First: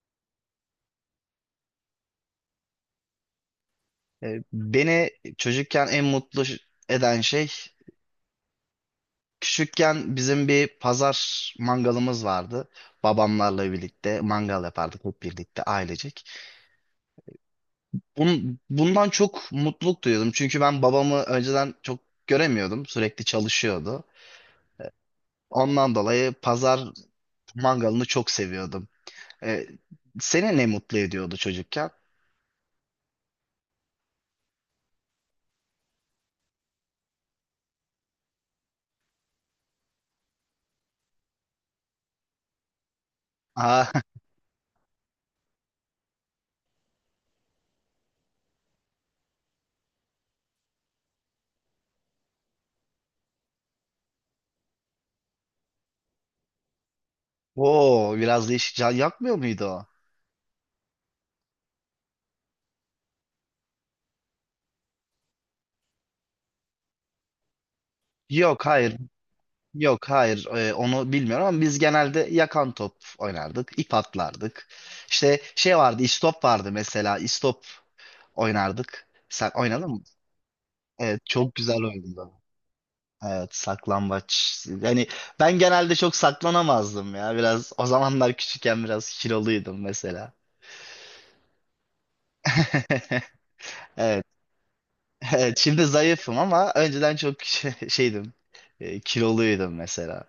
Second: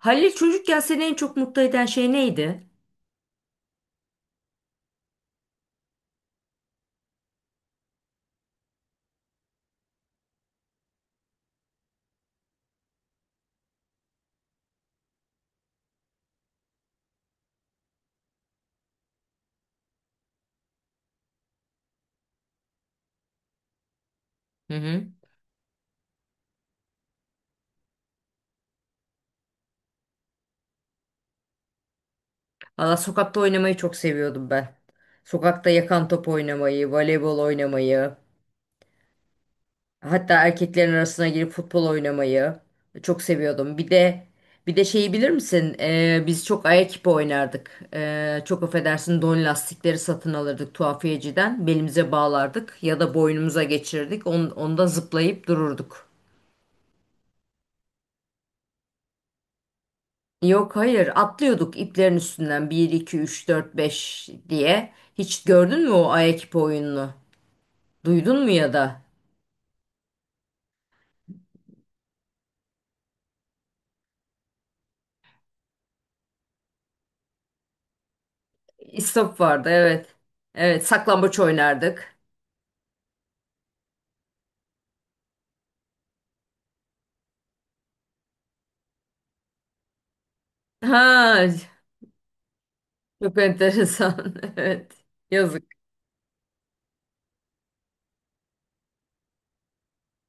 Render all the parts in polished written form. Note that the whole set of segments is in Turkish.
Halil çocukken seni en çok mutlu eden şey neydi? Beni çocukken en mutlu eden şey, küçükken bizim bir pazar mangalımız vardı. Babamlarla birlikte mangal yapardık hep birlikte ailecek. Bundan çok mutluluk duyuyordum. Çünkü ben babamı önceden çok göremiyordum. Sürekli çalışıyordu. Hı hı. Ondan dolayı pazar mangalını çok seviyordum. E, Seni ne mutlu ediyordu çocukken? Valla sokakta oynamayı çok seviyordum ben. Sokakta yakan top oynamayı, voleybol oynamayı, hatta erkeklerin arasına girip futbol oynamayı çok seviyordum. Bir Aa, de bir de şeyi bilir misin? Biz çok ayak ipi oynardık. Çok affedersin don lastikleri satın alırdık tuhafiyeciden. Belimize bağlardık ya da boynumuza geçirirdik. Onda zıplayıp dururduk. o biraz değişik. Can yakmıyor muydu o? Yok, hayır, atlıyorduk iplerin üstünden bir 2 3 4 5 diye. Hiç gördün mü o Ayekip oyununu? Duydun mu Yok, ya hayır. da? Yok, hayır, onu bilmiyorum ama biz genelde yakan top oynardık, ip atlardık. İşte şey vardı, istop vardı mesela, istop oynardık. İstop Sen vardı, oynadın mı? evet. Evet, Evet, saklambaç çok güzel oynardık. oyundu. Evet, saklambaç. Yani ben genelde çok saklanamazdım ya, biraz o zamanlar küçükken biraz kiloluydum mesela. Ha, çok Evet, enteresan, evet. evet Yazık. şimdi zayıfım ama önceden çok şeydim, kiloluydum mesela.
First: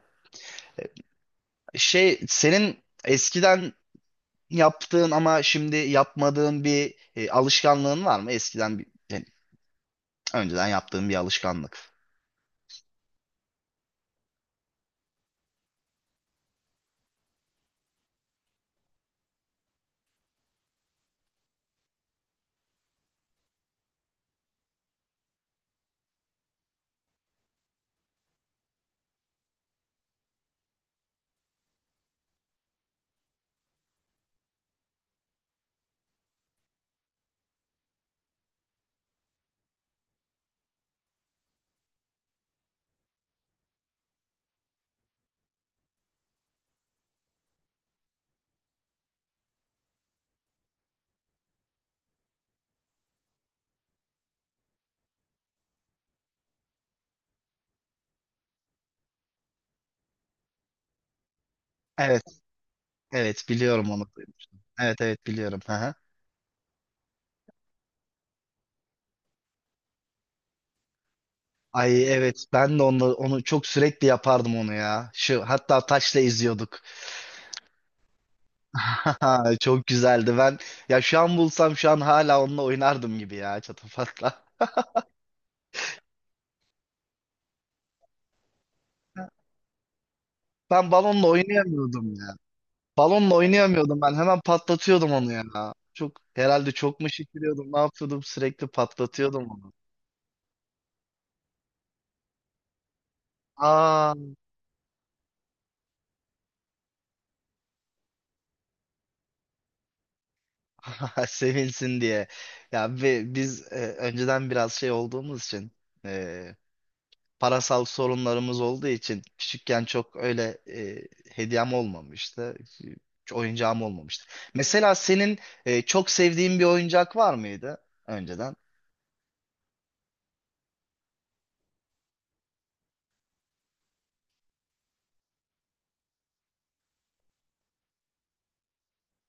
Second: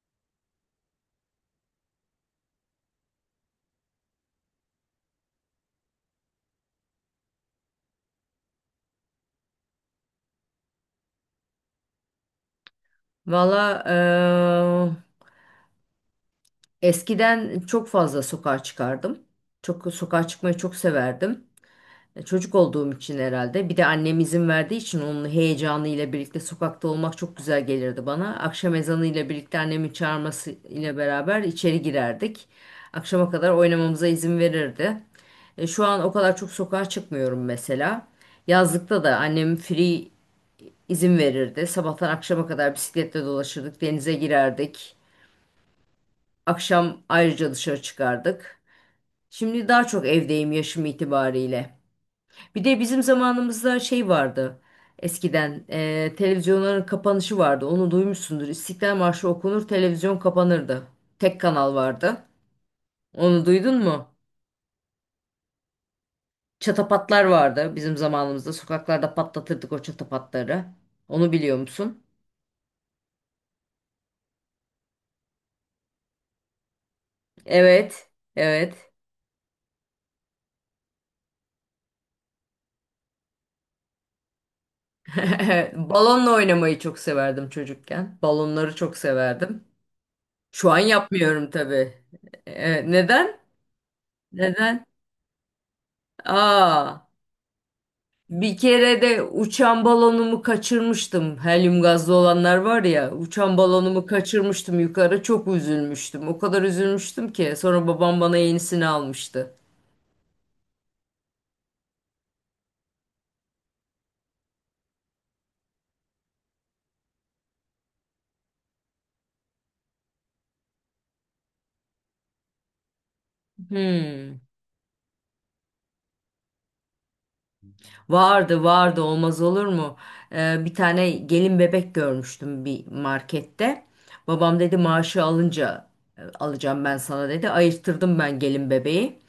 Şey, senin eskiden yaptığın ama şimdi yapmadığın bir alışkanlığın var mı? Eskiden bir, yani önceden yaptığın bir alışkanlık. Valla eskiden çok fazla sokağa çıkardım. Çok sokağa çıkmayı çok severdim. Çocuk olduğum için herhalde. Bir de annem izin verdiği için onun heyecanıyla birlikte sokakta olmak çok güzel gelirdi bana. Akşam ezanıyla birlikte annemin çağırması ile beraber içeri girerdik. Akşama kadar oynamamıza izin verirdi. Şu an o kadar çok sokağa çıkmıyorum mesela. Yazlıkta da annem free izin verirdi. Sabahtan akşama kadar bisikletle dolaşırdık, denize girerdik. Akşam ayrıca dışarı çıkardık. Şimdi daha çok evdeyim yaşım itibariyle. Bir de bizim zamanımızda şey vardı. Eskiden televizyonların kapanışı vardı. Onu duymuşsundur. İstiklal Marşı okunur, televizyon kapanırdı. Tek kanal Evet, vardı. evet Onu duydun biliyorum mu? onu. Evet, evet biliyorum. Hı hı. Çatapatlar vardı bizim zamanımızda. Sokaklarda patlatırdık o çatapatları. Onu biliyor musun? Ay evet, ben de onu çok sürekli yapardım onu ya. Şu hatta taşla izliyorduk. Evet, evet. Çok güzeldi. Ben, ya şu an bulsam şu an hala onunla oynardım gibi ya, çatapatla. Balonla oynamayı çok severdim çocukken. Balonları çok severdim. Şu an Ben balonla yapmıyorum tabii. oynayamıyordum. Ee, Balonla neden? oynayamıyordum ben. Hemen Neden? patlatıyordum onu ya. Çok herhalde çok Aa. mu şişiriyordum? Ne yapıyordum? Bir Sürekli kere de patlatıyordum onu. uçan balonumu kaçırmıştım. Helyum gazlı olanlar var ya, uçan balonumu Aa, kaçırmıştım yukarı. Çok üzülmüştüm. O kadar üzülmüştüm ki sonra babam bana yenisini almıştı. sevinsin diye. Ya ve biz önceden biraz şey olduğumuz için e, parasal sorunlarımız olduğu için küçükken çok öyle hediyem olmamıştı. Hiç oyuncağım olmamıştı. Hmm. Mesela senin çok sevdiğin bir oyuncak var mıydı önceden? Vardı vardı, olmaz olur mu? Bir tane gelin bebek görmüştüm bir markette. Babam dedi maaşı alınca alacağım ben sana dedi. Ayırttırdım ben gelin bebeği.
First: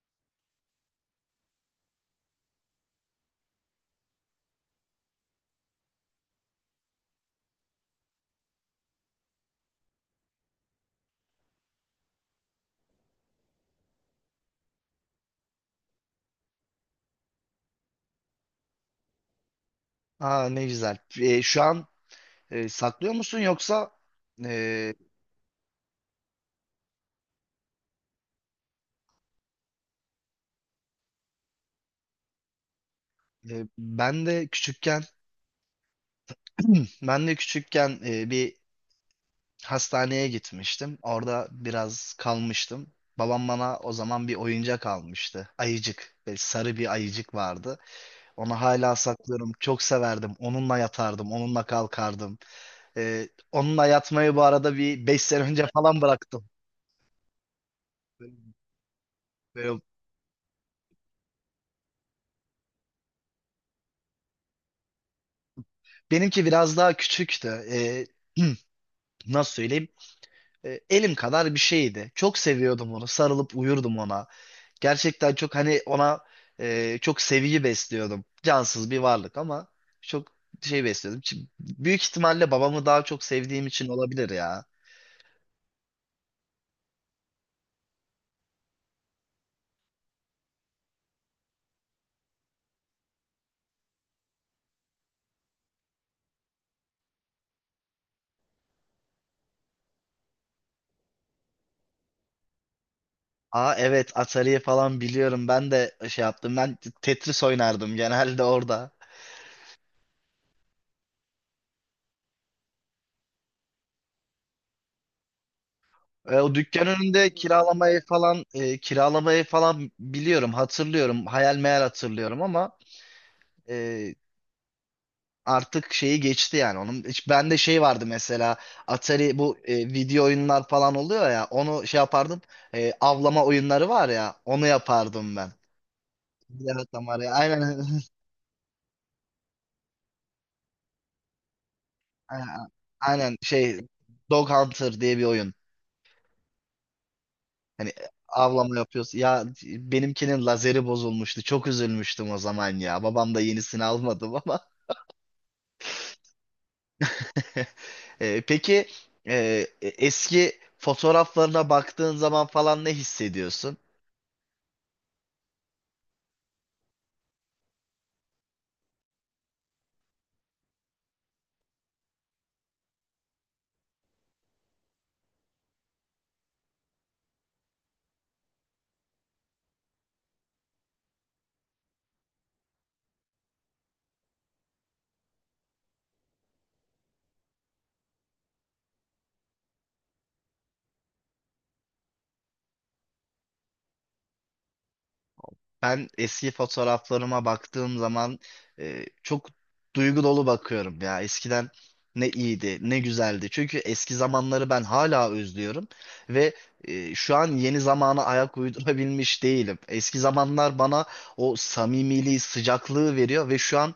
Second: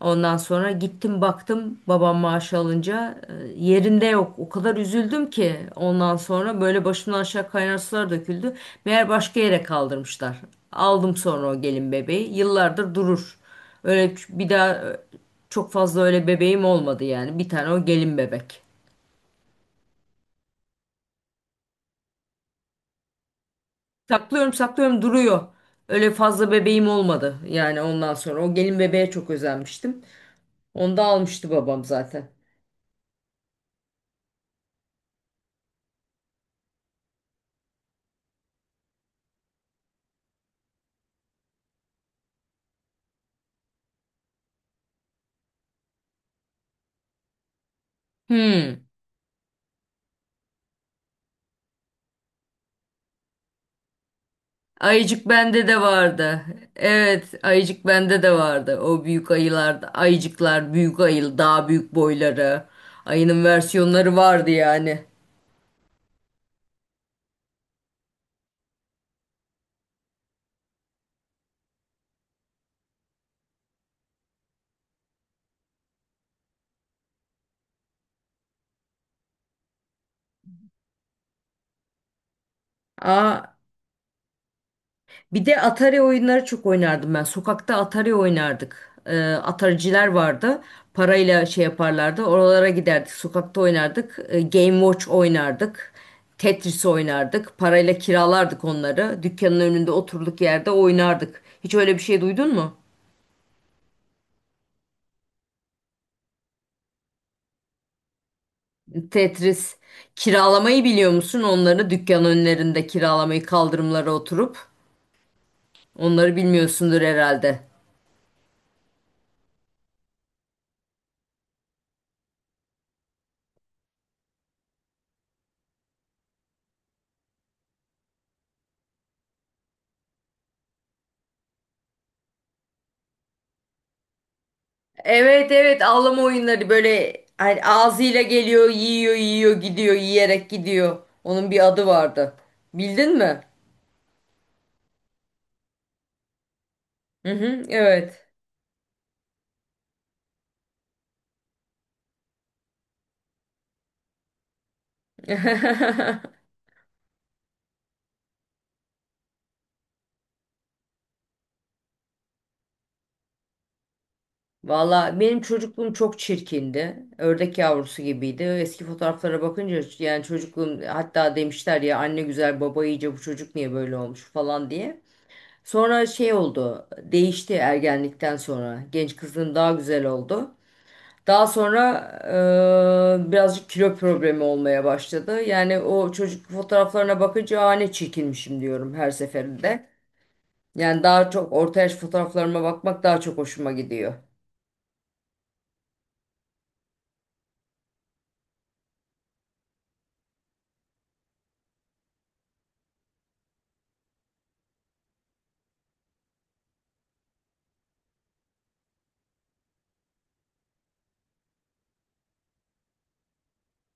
Ondan sonra gittim baktım, babam maaşı alınca yerinde yok. O kadar üzüldüm ki ondan sonra böyle başımdan aşağı kaynar sular döküldü. Meğer başka yere kaldırmışlar. Aldım sonra o gelin bebeği. Yıllardır durur. Bir daha çok fazla öyle bebeğim olmadı yani. Bir tane o gelin bebek. Aa, ne güzel. Şu an saklıyor musun yoksa Saklıyorum, e, saklıyorum, duruyor. Öyle fazla bebeğim olmadı. Yani ondan sonra o gelin bebeğe çok özenmiştim. Onu da almıştı babam zaten. Ben de küçükken ben de küçükken bir hastaneye gitmiştim. Orada biraz kalmıştım. Babam bana o zaman bir oyuncak almıştı. Ayıcık. Böyle sarı bir ayıcık vardı. Onu Hmm. hala saklıyorum. Çok severdim. Onunla yatardım. Onunla kalkardım. Onunla yatmayı bu arada bir 5 Ayıcık sene önce bende de falan vardı. bıraktım. Evet, ayıcık bende de vardı. O büyük ayılar, Böyle- ayıcıklar, büyük ayı, daha büyük boyları. Ayının versiyonları vardı yani. Benimki biraz daha küçüktü. Nasıl söyleyeyim? Elim kadar bir şeydi. Çok seviyordum onu. Sarılıp uyurdum ona. Gerçekten çok hani ona çok sevgi besliyordum. Cansız bir varlık ama çok şey besliyordum. Büyük ihtimalle babamı daha çok Aa, sevdiğim için olabilir ya. bir de Atari oyunları çok oynardım ben. Sokakta Atari oynardık. Atariciler vardı. Parayla şey yaparlardı. Oralara giderdik. Sokakta oynardık. Game Watch oynardık. Tetris oynardık. Parayla kiralardık onları. Dükkanın önünde oturduk yerde oynardık. Hiç öyle bir şey duydun mu? Aa evet, Atari'yi falan biliyorum. Ben de şey yaptım. Ben Tetris oynardım genelde orada. Tetris. Kiralamayı biliyor musun? Onları dükkan önlerinde kiralamayı, kaldırımlara oturup. Onları O dükkan bilmiyorsundur önünde herhalde. kiralamayı falan kiralamayı falan biliyorum, hatırlıyorum. Hayal meyal hatırlıyorum ama e, artık şeyi geçti yani onun. Hiç bende şey vardı mesela, Atari bu video oyunlar falan oluyor ya, onu şey yapardım. Avlama oyunları var ya, onu yapardım Evet, ben. evet, avlama oyunları, Yaratam böyle var ya, hani aynen. ağzıyla geliyor, yiyor, yiyor, gidiyor, yiyerek gidiyor. Onun bir adı vardı. aynen Bildin aynen mi? şey, Dog Hunter diye bir oyun. Hı hı, Hani evet. avlama yapıyoruz. Ya benimkinin lazeri bozulmuştu. Çok üzülmüştüm o zaman ya. Babam da yenisini almadım ama. Peki, e, eski fotoğraflarına baktığın zaman falan ne hissediyorsun? Valla benim çocukluğum çok çirkindi. Ördek yavrusu gibiydi. Eski fotoğraflara bakınca, yani çocukluğum, hatta demişler ya anne güzel baba iyice bu çocuk niye böyle olmuş falan diye. Sonra şey oldu, değişti ergenlikten sonra. Genç kızın daha güzel oldu. Daha sonra birazcık kilo problemi olmaya başladı. Yani o çocuk fotoğraflarına bakınca "Aa, ne çirkinmişim" diyorum her seferinde. Yani daha çok orta yaş fotoğraflarıma bakmak daha çok hoşuma gidiyor. Ben eski fotoğraflarıma baktığım zaman çok duygu dolu bakıyorum ya. Eskiden ne iyiydi, ne güzeldi. Çünkü eski zamanları ben hala özlüyorum ve şu an yeni zamana ayak uydurabilmiş değilim. Eski zamanlar bana o samimiliği, sıcaklığı veriyor ve şu an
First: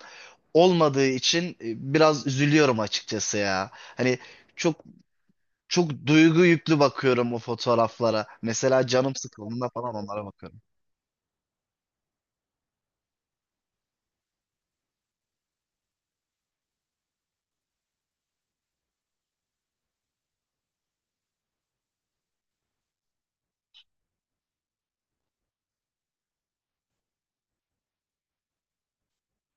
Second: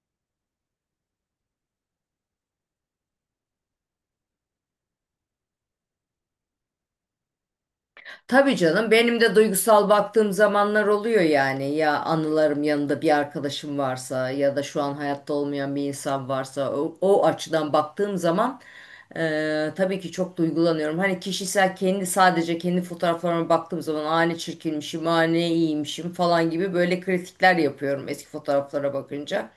olmadığı için biraz üzülüyorum açıkçası ya. Hani çok çok duygu yüklü bakıyorum o fotoğraflara. Tabii Mesela canım, canım benim de sıkıldığında duygusal falan onlara baktığım bakıyorum. zamanlar oluyor yani, ya anılarım yanında bir arkadaşım varsa ya da şu an hayatta olmayan bir insan varsa o açıdan baktığım zaman tabii ki çok duygulanıyorum. Hani kişisel kendi, sadece kendi fotoğraflarıma baktığım zaman "Aa, ne çirkinmişim, aa, ne iyiymişim" falan gibi böyle kritikler yapıyorum eski fotoğraflara bakınca.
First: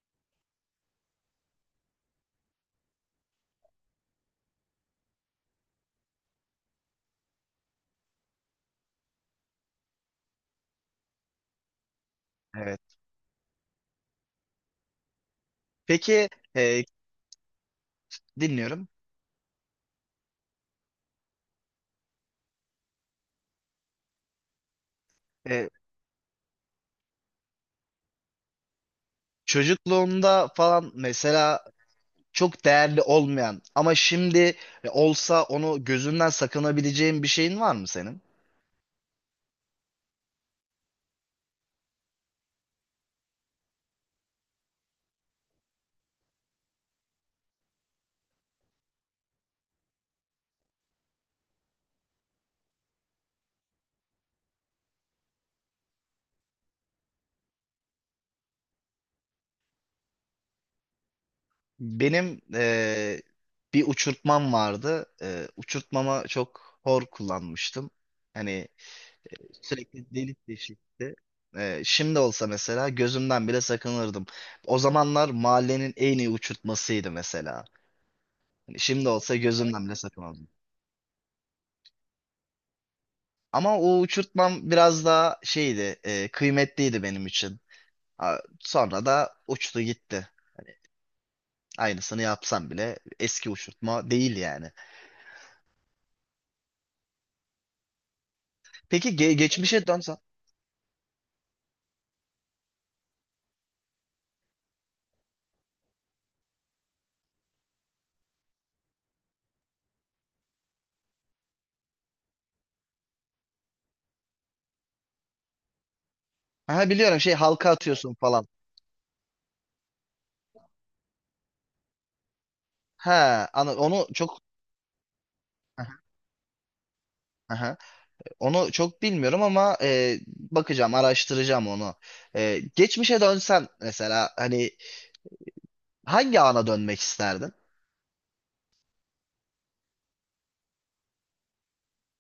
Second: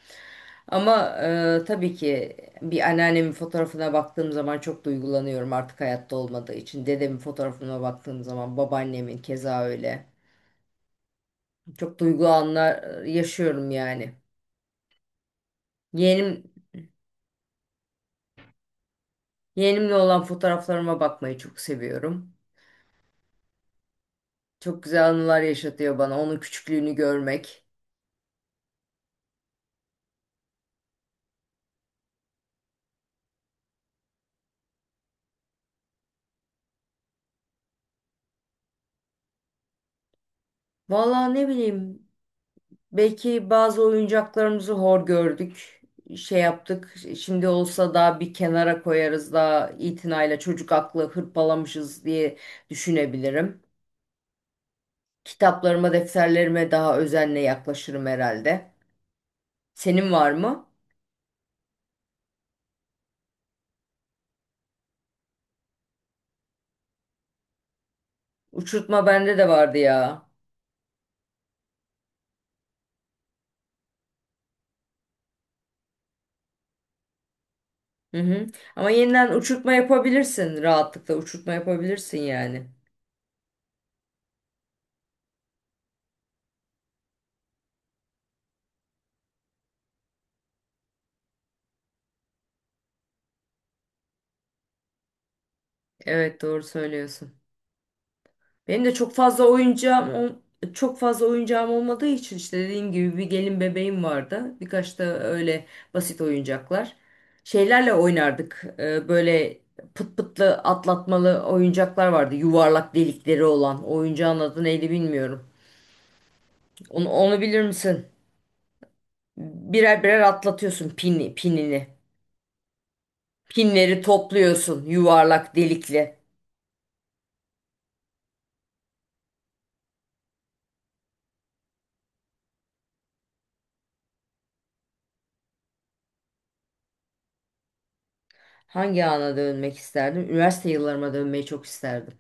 Ama tabii ki bir anneannemin fotoğrafına baktığım zaman çok duygulanıyorum artık hayatta olmadığı için. Dedemin fotoğrafına baktığım zaman, babaannemin keza öyle. Çok duygu Evet. anlar yaşıyorum yani. Peki, Yeğenim, e, dinliyorum. yeğenimle olan fotoğraflarıma bakmayı çok seviyorum. Çok güzel anılar Ee, yaşatıyor bana onun küçüklüğünü görmek. Çocukluğumda falan mesela çok değerli olmayan ama şimdi olsa onu gözünden sakınabileceğin bir şeyin var mı senin? Vallahi ne bileyim. Belki bazı oyuncaklarımızı hor gördük, şey yaptık. Şimdi olsa da bir kenara koyarız da, itinayla, çocuk aklı hırpalamışız diye düşünebilirim. Kitaplarıma, defterlerime daha özenle yaklaşırım herhalde. Senin var mı? Benim bir uçurtmam vardı. Uçurtmama çok hor kullanmıştım. Hani Uçurtma bende de vardı sürekli ya. delik deşikti. Şimdi olsa mesela gözümden bile sakınırdım. O zamanlar mahallenin en iyi uçurtmasıydı mesela. Hı hı. Hani Ama şimdi yeniden olsa uçurtma gözümden bile sakınırdım. yapabilirsin. Rahatlıkla uçurtma yapabilirsin yani. Ama o uçurtmam biraz daha şeydi, kıymetliydi benim için. Ha, sonra da uçtu gitti. Aynısını yapsam bile eski uçurtma değil yani. Evet, doğru söylüyorsun. Benim de çok Peki, fazla geçmişe oyuncağım dönsen. ol- Çok fazla oyuncağım olmadığı için, işte dediğim gibi, bir gelin bebeğim vardı. Birkaç da öyle basit oyuncaklar. Şeylerle oynardık. Böyle pıt pıtlı atlatmalı oyuncaklar vardı. Yuvarlak delikleri olan. Oyuncağın adı neydi bilmiyorum. Ha, Onu, biliyorum şey, onu bilir halka misin? atıyorsun falan. Birer birer atlatıyorsun pinini. Pinleri Onu çok topluyorsun, yuvarlak aha. delikli. Aha. Onu çok bilmiyorum ama bakacağım, araştıracağım onu. Geçmişe dönsen mesela hani hangi ana dönmek isterdin? Hangi ana dönmek isterdim? Üniversite yıllarıma dönmeyi çok isterdim.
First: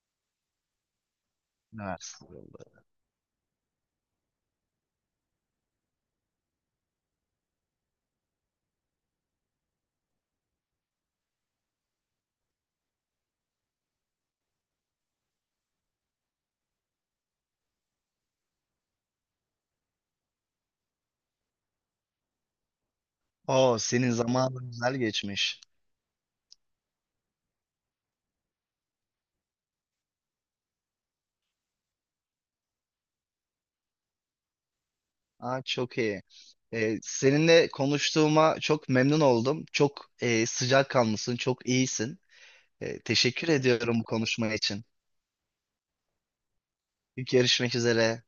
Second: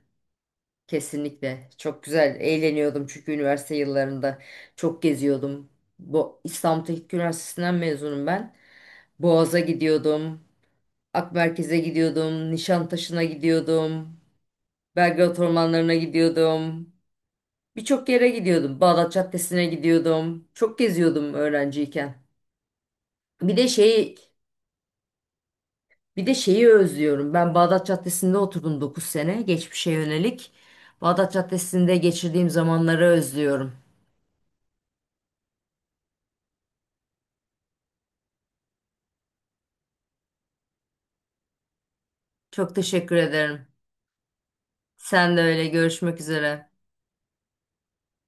Kesinlikle. Çok Üniversite güzel. yılları. Eğleniyordum, çünkü üniversite yıllarında çok geziyordum. Bu, İstanbul Teknik Üniversitesi'nden mezunum ben. Boğaz'a gidiyordum. Akmerkez'e gidiyordum. Nişantaşı'na gidiyordum. Belgrad ormanlarına gidiyordum. Birçok yere gidiyordum. Bağdat Caddesi'ne gidiyordum. Çok geziyordum öğrenciyken. Bir de Oo, senin şeyi zamanın güzel geçmiş. bir de şeyi özlüyorum. Ben Bağdat Caddesi'nde oturdum 9 sene, geçmişe yönelik. Bağdat Caddesi'nde geçirdiğim zamanları özlüyorum. Aa, çok iyi. Seninle konuştuğuma çok memnun oldum. Çok sıcakkanlısın, çok iyisin. Çok teşekkür Teşekkür ederim. ediyorum bu konuşma için. Sen de öyle. Görüşmek üzere. Görüşmek üzere.